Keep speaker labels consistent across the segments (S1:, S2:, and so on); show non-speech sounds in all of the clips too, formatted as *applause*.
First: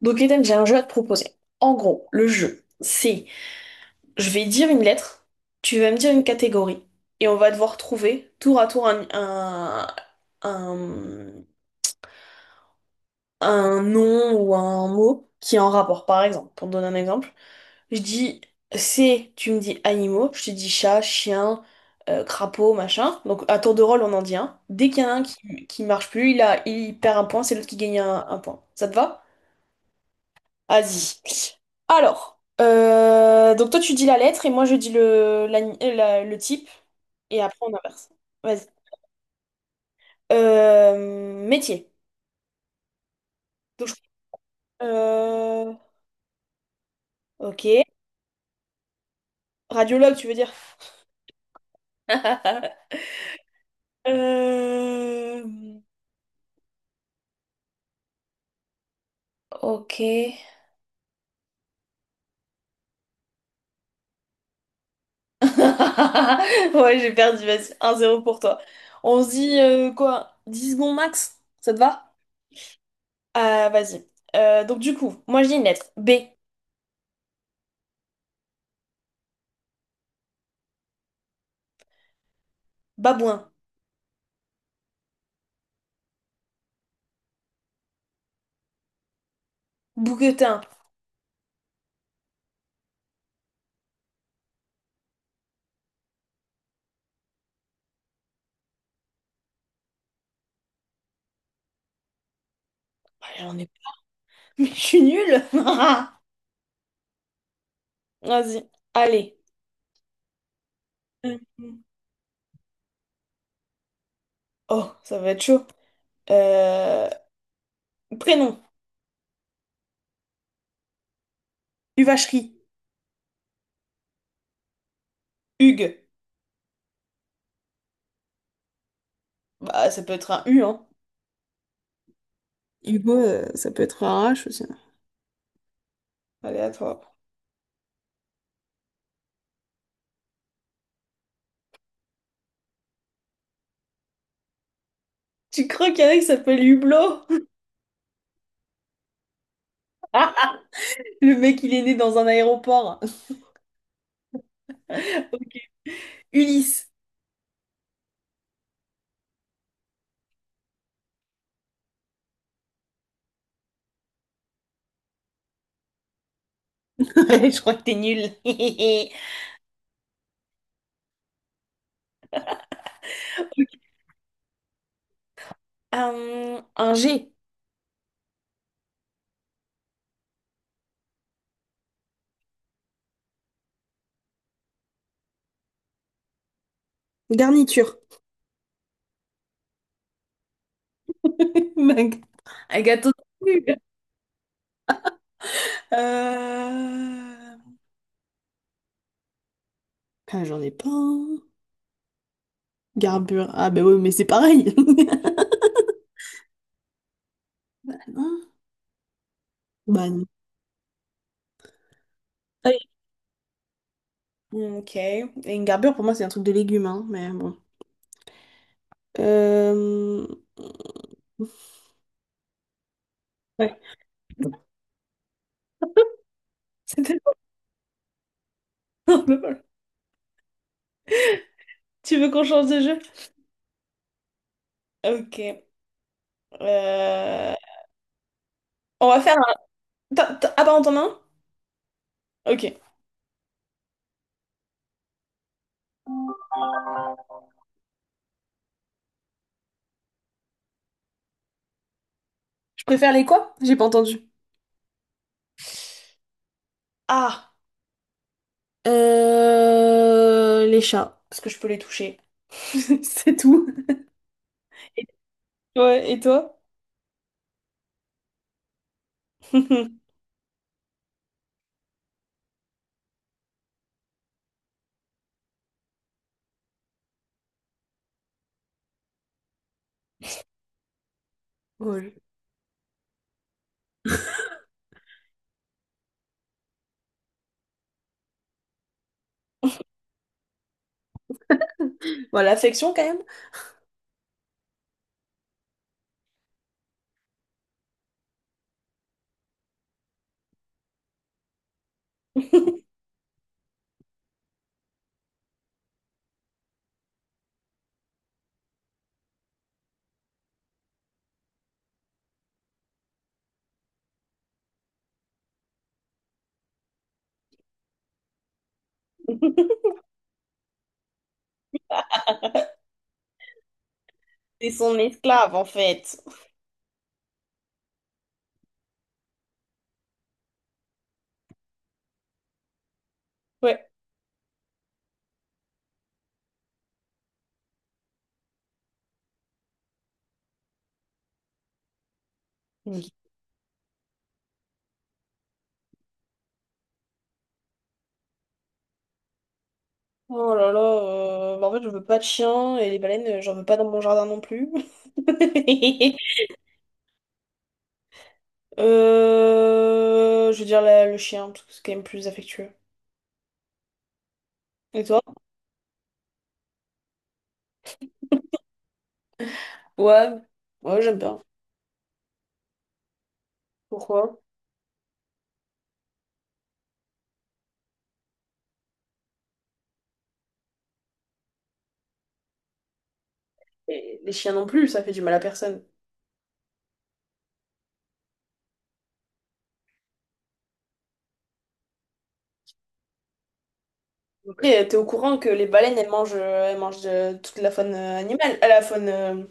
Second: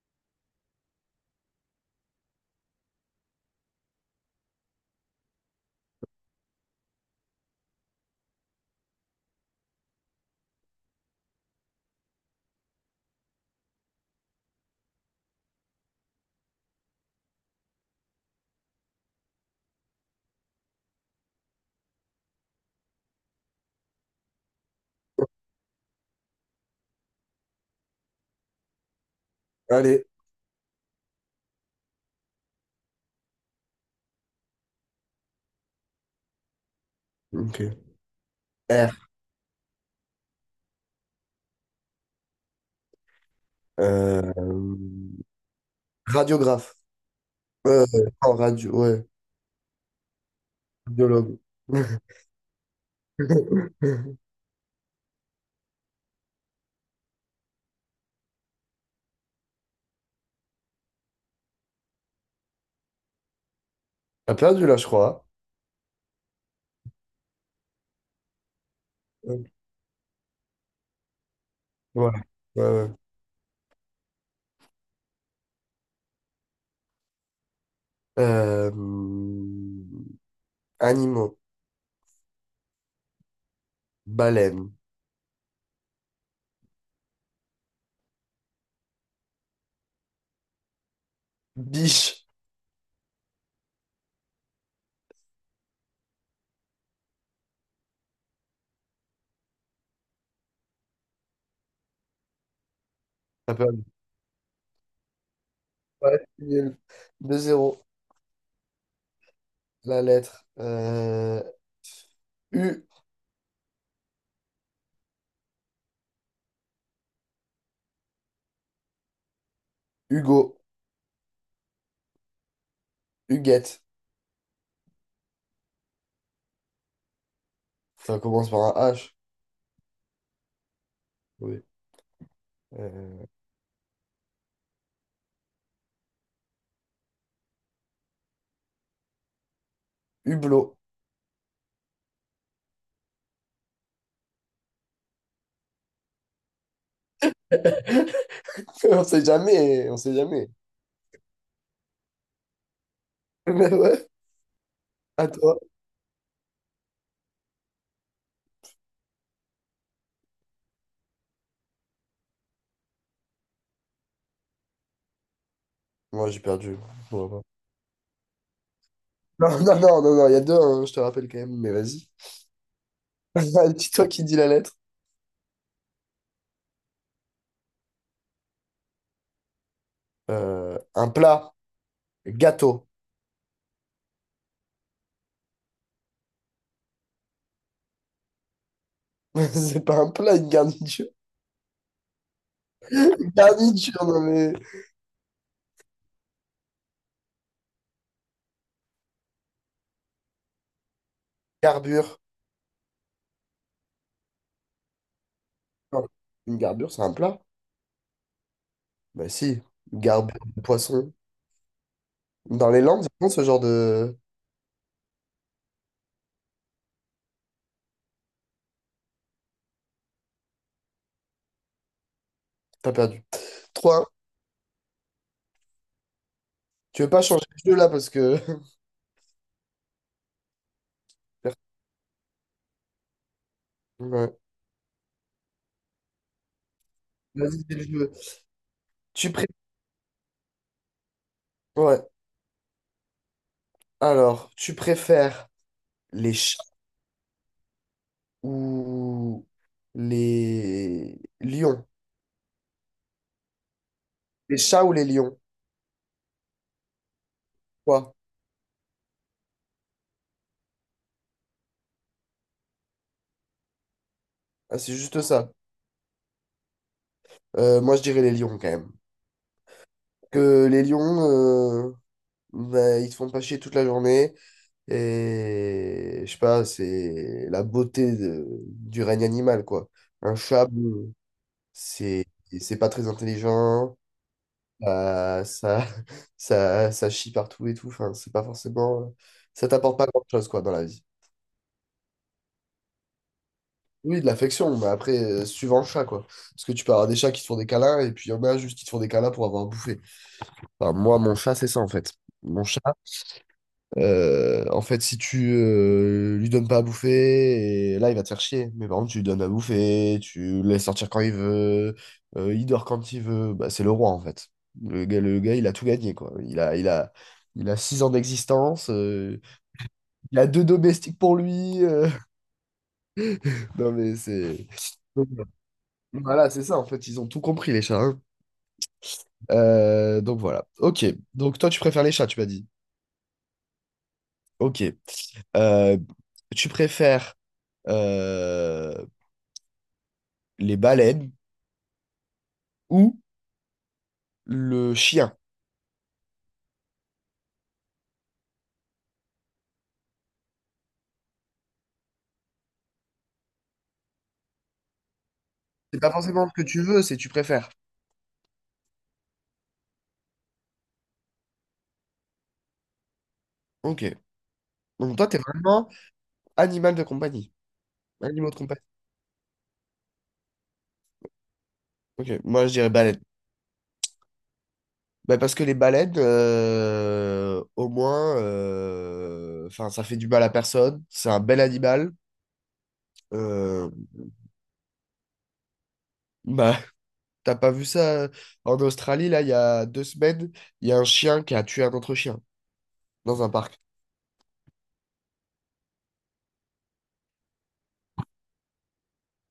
S1: Donc Ethan, j'ai un jeu à te proposer. En gros, le jeu, c'est je vais dire une lettre, tu vas me dire une catégorie, et on va devoir trouver tour à tour un, un nom ou un mot qui est en rapport. Par exemple, pour te donner un exemple, je dis c'est, tu me dis animaux, je te dis chat, chien, crapaud, machin. Donc à tour de rôle, on en dit un. Dès qu'il y en a un qui marche plus, il perd un point, c'est l'autre qui gagne un point. Ça te va?
S2: Allez,
S1: Vas-y. Alors, donc toi tu dis la lettre et moi je dis le type et après
S2: ok.
S1: on inverse. Vas-y.
S2: R.
S1: Métier. Donc, je-
S2: Euh,
S1: euh,
S2: radiographe.
S1: ok.
S2: Euh, En radio, ouais.
S1: Radiologue, tu veux dire?
S2: Radiologue. *laughs*
S1: *laughs* Euh, ok. *laughs*
S2: T'as perdu là, je crois.
S1: Ouais, j'ai perdu, vas-y. 1-0 pour toi. On se
S2: Hein.
S1: dit quoi? 10 secondes max? Ça te va?
S2: Voilà. Ouais, ouais.
S1: Vas-y. Donc du coup, moi je dis une lettre. B.
S2: Euh, Animaux.
S1: Babouin.
S2: Baleine.
S1: Bouquetin.
S2: Biche. T'as perdu.
S1: *laughs* Je suis nulle.
S2: Ouais,
S1: *laughs*
S2: c'est nul. 2-0.
S1: Vas-y. Allez.
S2: La lettre.
S1: Euh,
S2: U.
S1: Oh, ça va être chaud. Euh, Prénom.
S2: Hugo.
S1: Huvacherie.
S2: Huguette.
S1: Hugues.
S2: Ça commence par un H.
S1: Bah, ça peut être un U, hein.
S2: Oui.
S1: Hugo,
S2: Euh,
S1: ça peut être un H aussi. Allez, à toi.
S2: Hublot.
S1: Tu crois qu'il y en a qui s'appelle Hublot? *laughs*
S2: *laughs* On sait jamais. On sait jamais.
S1: Le mec, il est né dans un aéroport.
S2: *laughs* Mais ouais, à
S1: *laughs*
S2: toi.
S1: Ulysse.
S2: Moi, j'ai perdu. Bon, bon.
S1: *laughs* Je crois que t'es nul. *laughs*
S2: Non, non, non, non, non, il y a deux, hein, je te rappelle quand même, mais vas-y. *laughs* Dis-toi qui dit la lettre.
S1: Un G.
S2: Un plat, gâteau.
S1: Garniture.
S2: *laughs* C'est pas un plat, une garniture.
S1: *laughs* Mag- Un
S2: *laughs*
S1: gâteau de
S2: Une
S1: cul.
S2: garniture, non mais.
S1: Euh... Ah, j'en ai pas. Un.
S2: Garbure.
S1: Garbure. Ah ben oui, mais c'est pareil. *laughs*
S2: Non, une garbure, c'est un plat?
S1: Bah non.
S2: Bah si, une
S1: Bah non.
S2: garbure de poisson.
S1: Ah
S2: Dans les
S1: oui.
S2: Landes, ils font ce genre de.
S1: Hmm, ok. Et une garbure, pour moi, c'est un truc de légumes, hein, mais bon. Euh...
S2: T'as perdu.
S1: Ouais.
S2: 3.
S1: *laughs* C'est
S2: Tu veux pas
S1: tellement
S2: changer de jeu là parce que.
S1: drôle.
S2: *laughs*
S1: Tu veux qu'on change de jeu?
S2: Ouais.
S1: Ok. Euh,
S2: Vas-y, c'est le jeu.
S1: On va
S2: Tu
S1: faire
S2: pré...
S1: un... Ah bah on t'en a un?
S2: Ouais.
S1: Ok.
S2: Alors, tu préfères les ou les lions.
S1: Je préfère les quoi? J'ai pas entendu.
S2: Les chats ou les lions?
S1: Ah,
S2: Quoi?
S1: euh... Les chats, parce que je peux les toucher. *laughs* C'est tout.
S2: Ah, c'est juste ça.
S1: Ouais, et toi?
S2: Moi, je dirais les lions quand même.
S1: *laughs*
S2: Que les lions, bah, ils se font pas chier toute la journée. Et je sais pas, c'est la beauté du règne animal, quoi. Un chat, bon,
S1: Ouais.
S2: c'est c'est pas très intelligent. Ça, *laughs* ça chie partout et tout. Enfin, c'est pas forcément. Ça t'apporte pas grand-chose, quoi, dans la vie.
S1: Voilà, l'affection quand même.
S2: Oui, de l'affection, mais après, suivant le chat, quoi. Parce que tu peux avoir des chats qui te font des câlins, et puis il y en a juste qui te font des câlins pour avoir bouffé. Enfin, moi, mon chat, c'est ça, en fait. Mon chat, en fait, si tu lui donnes pas à bouffer, et là, il va te faire chier. Mais par contre, tu lui donnes à bouffer, tu le laisses sortir quand il veut, il dort quand il veut, bah, c'est le roi, en fait. Le gars, il a tout gagné, quoi. Il a six ans d'existence, il a deux domestiques pour lui. *laughs* Non, mais c'est...
S1: C'est son esclave, en fait.
S2: Voilà, c'est ça, en fait, ils ont tout compris, les chats. Hein. Donc voilà. Ok. Donc toi, tu préfères les chats, tu m'as dit.
S1: Ouais.
S2: Ok. Euh, Tu préfères euh, les baleines
S1: Ok.
S2: ou le chien?
S1: Oh là là, bah en fait, je veux pas de chien et les baleines, j'en veux pas dans mon jardin non plus.
S2: C'est pas forcément
S1: *laughs*
S2: ce que tu veux, c'est tu préfères.
S1: Je veux dire le chien, parce que c'est quand même plus affectueux.
S2: Ok.
S1: Et
S2: Donc
S1: toi?
S2: toi, t'es vraiment animal de compagnie. Animaux de compagnie.
S1: Ouais, ouais, j'aime bien.
S2: Ok. Moi, je dirais baleine.
S1: Pourquoi?
S2: Bah, parce que les baleines, au moins, enfin, ça fait du mal à personne. C'est un bel animal. Euh,
S1: Et les chiens non plus, ça fait du mal à personne.
S2: bah, T'as pas vu ça en Australie, là, il y a deux semaines, il y a un chien qui a tué un autre chien dans un parc.
S1: Et t'es au courant que les baleines, elles mangent, toute la faune animale,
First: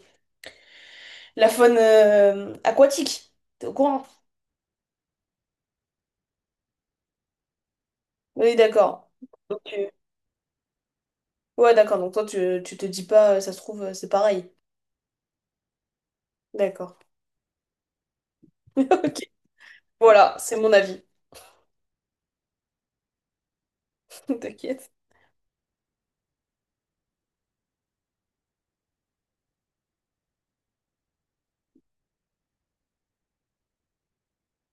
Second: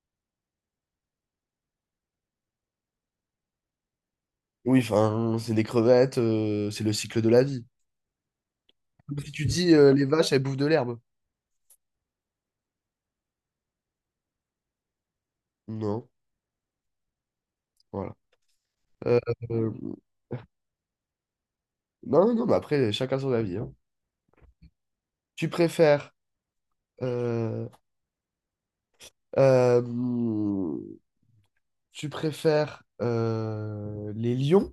S1: la faune aquatique. T'es au courant?
S2: Oui, enfin, c'est des crevettes, c'est le cycle de la vie.
S1: Oui, d'accord.
S2: Comme si tu dis les vaches, elles bouffent de l'herbe.
S1: Ouais, d'accord. Donc toi, tu te dis pas, ça se trouve, c'est pareil.
S2: Non,
S1: D'accord.
S2: voilà.
S1: *laughs* Ok.
S2: Euh, euh,
S1: Voilà, c'est mon avis.
S2: non, non, non, mais après, chacun son avis. Hein.
S1: *laughs* T'inquiète.
S2: Tu préfères, euh, euh, Tu préfères les lions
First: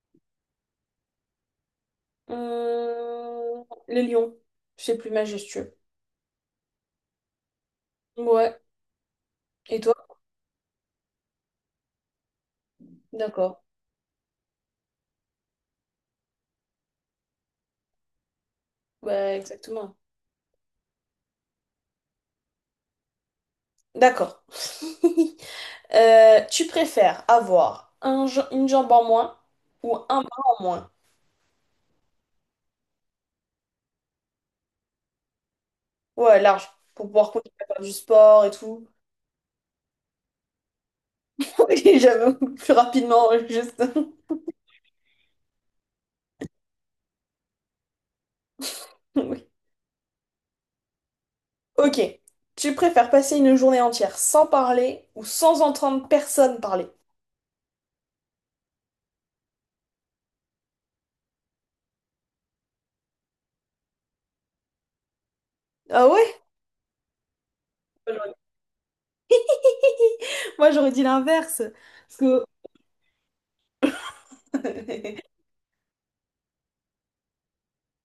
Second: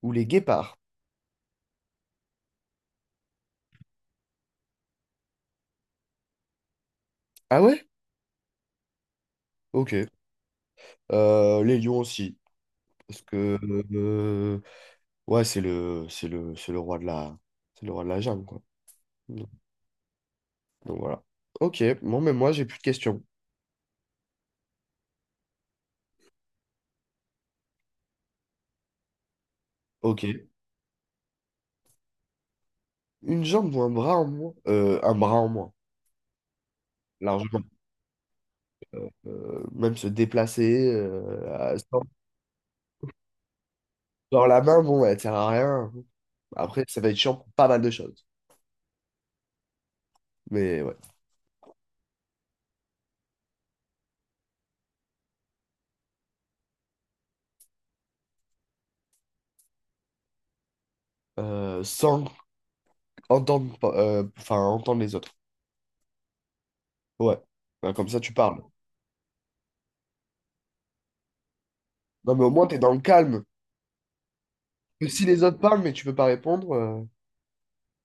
S2: ou les guépards?
S1: Les lions. C'est plus majestueux.
S2: Ah ouais?
S1: Ouais. Et toi?
S2: Ok. Les lions aussi. Parce
S1: D'accord.
S2: que euh, ouais, c'est le roi c'est le roi de la jungle, quoi. Mmh.
S1: Bah,
S2: Donc
S1: exactement.
S2: voilà. Ok, bon, mais moi, j'ai plus de questions.
S1: D'accord. *laughs* Tu préfères avoir un, une jambe en moins ou un
S2: Ok.
S1: bras en moins?
S2: Une jambe ou un bras en moins? Un bras en moins,
S1: Ouais, large. Pour pouvoir continuer
S2: largement.
S1: à faire du sport et tout.
S2: Même se déplacer,
S1: *laughs* Et j'avoue. Plus rapidement, juste.
S2: sans la main, bon, elle sert à rien. Après, ça va être chiant pour pas mal de choses.
S1: *laughs*
S2: Mais ouais.
S1: Ok. Tu préfères passer une journée entière sans parler ou sans entendre personne parler?
S2: Sans entendre, pa- Enfin, entendre les autres.
S1: Ah ouais?
S2: Ouais. Ben, comme
S1: Moi,
S2: ça, tu
S1: j'aurais
S2: parles.
S1: *laughs* Moi, j'aurais dit l'inverse. Parce
S2: Non,
S1: que,
S2: mais au moins, t'es dans le calme. Que si
S1: *laughs*
S2: les autres parlent, mais tu peux pas répondre,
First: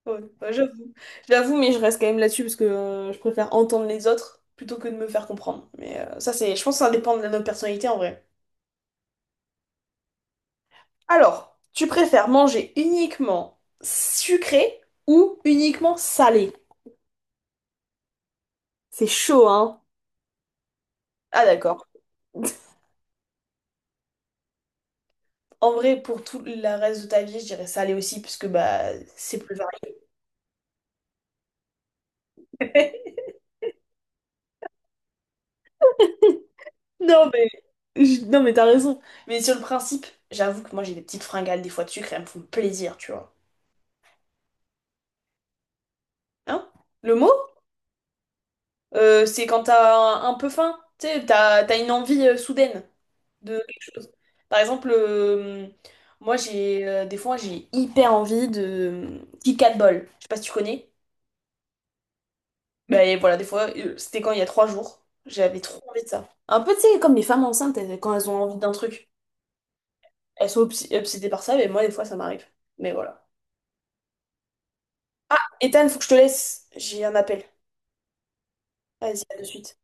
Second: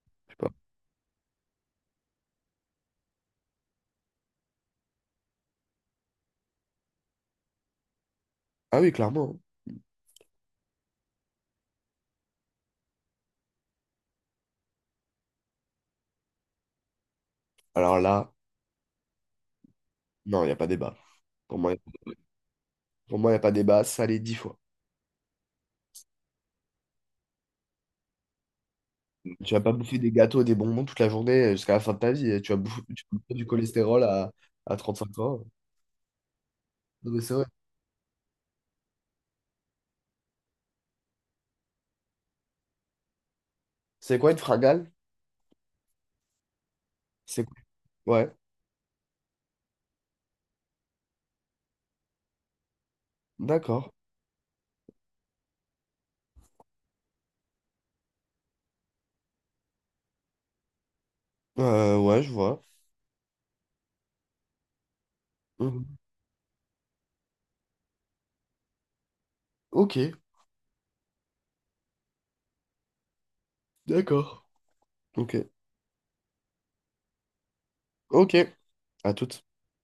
S1: ouais,
S2: je sais
S1: bah,
S2: pas.
S1: j'avoue. J'avoue, mais je reste quand même là-dessus parce que je préfère entendre les autres plutôt que de me faire comprendre. Mais je pense que ça dépend de notre personnalité en vrai.
S2: Ah oui, clairement.
S1: Alors, tu préfères manger uniquement sucré ou uniquement salé?
S2: Alors là.
S1: C'est chaud, hein?
S2: Non, il n'y a pas débat.
S1: Ah,
S2: Pour moi,
S1: d'accord.
S2: pour moi, il n'y a pas débat. Salé dix fois.
S1: En vrai, pour tout le reste de ta vie, je dirais salé aussi, puisque bah, c'est
S2: Tu
S1: plus
S2: vas pas
S1: varié.
S2: bouffer des gâteaux, des bonbons toute la journée jusqu'à la fin de ta vie. Tu vas
S1: *laughs*
S2: bouffer du cholestérol à trente-cinq ans. Non, mais
S1: Non,
S2: c'est vrai.
S1: mais... non, mais t'as raison. Mais sur le principe, j'avoue que moi, j'ai des petites fringales, des fois de sucre, et elles me font plaisir, tu vois.
S2: C'est quoi une fragale?
S1: Hein? Le mot,
S2: C'est quoi- Ouais,
S1: c'est quand t'as un peu faim, tu sais, t'as une envie soudaine de
S2: d'accord.
S1: quelque chose. Par exemple, moi, j'ai des fois, j'ai hyper envie de Kit Kat Ball. Je sais pas si tu connais.
S2: Ouais, je vois.
S1: Mais voilà, des fois, c'était quand il y a 3 jours, j'avais trop
S2: Mhm.
S1: envie de ça. Un peu, tu sais, comme les femmes enceintes, quand elles ont envie d'un truc,
S2: Ok,
S1: elles sont obsédées par ça, mais moi, des fois, ça m'arrive. Mais voilà.
S2: d'accord. Ok,
S1: Ah, Ethan, faut que je te laisse. J'ai un appel.
S2: ok. À
S1: Vas-y, à de
S2: toute.
S1: suite.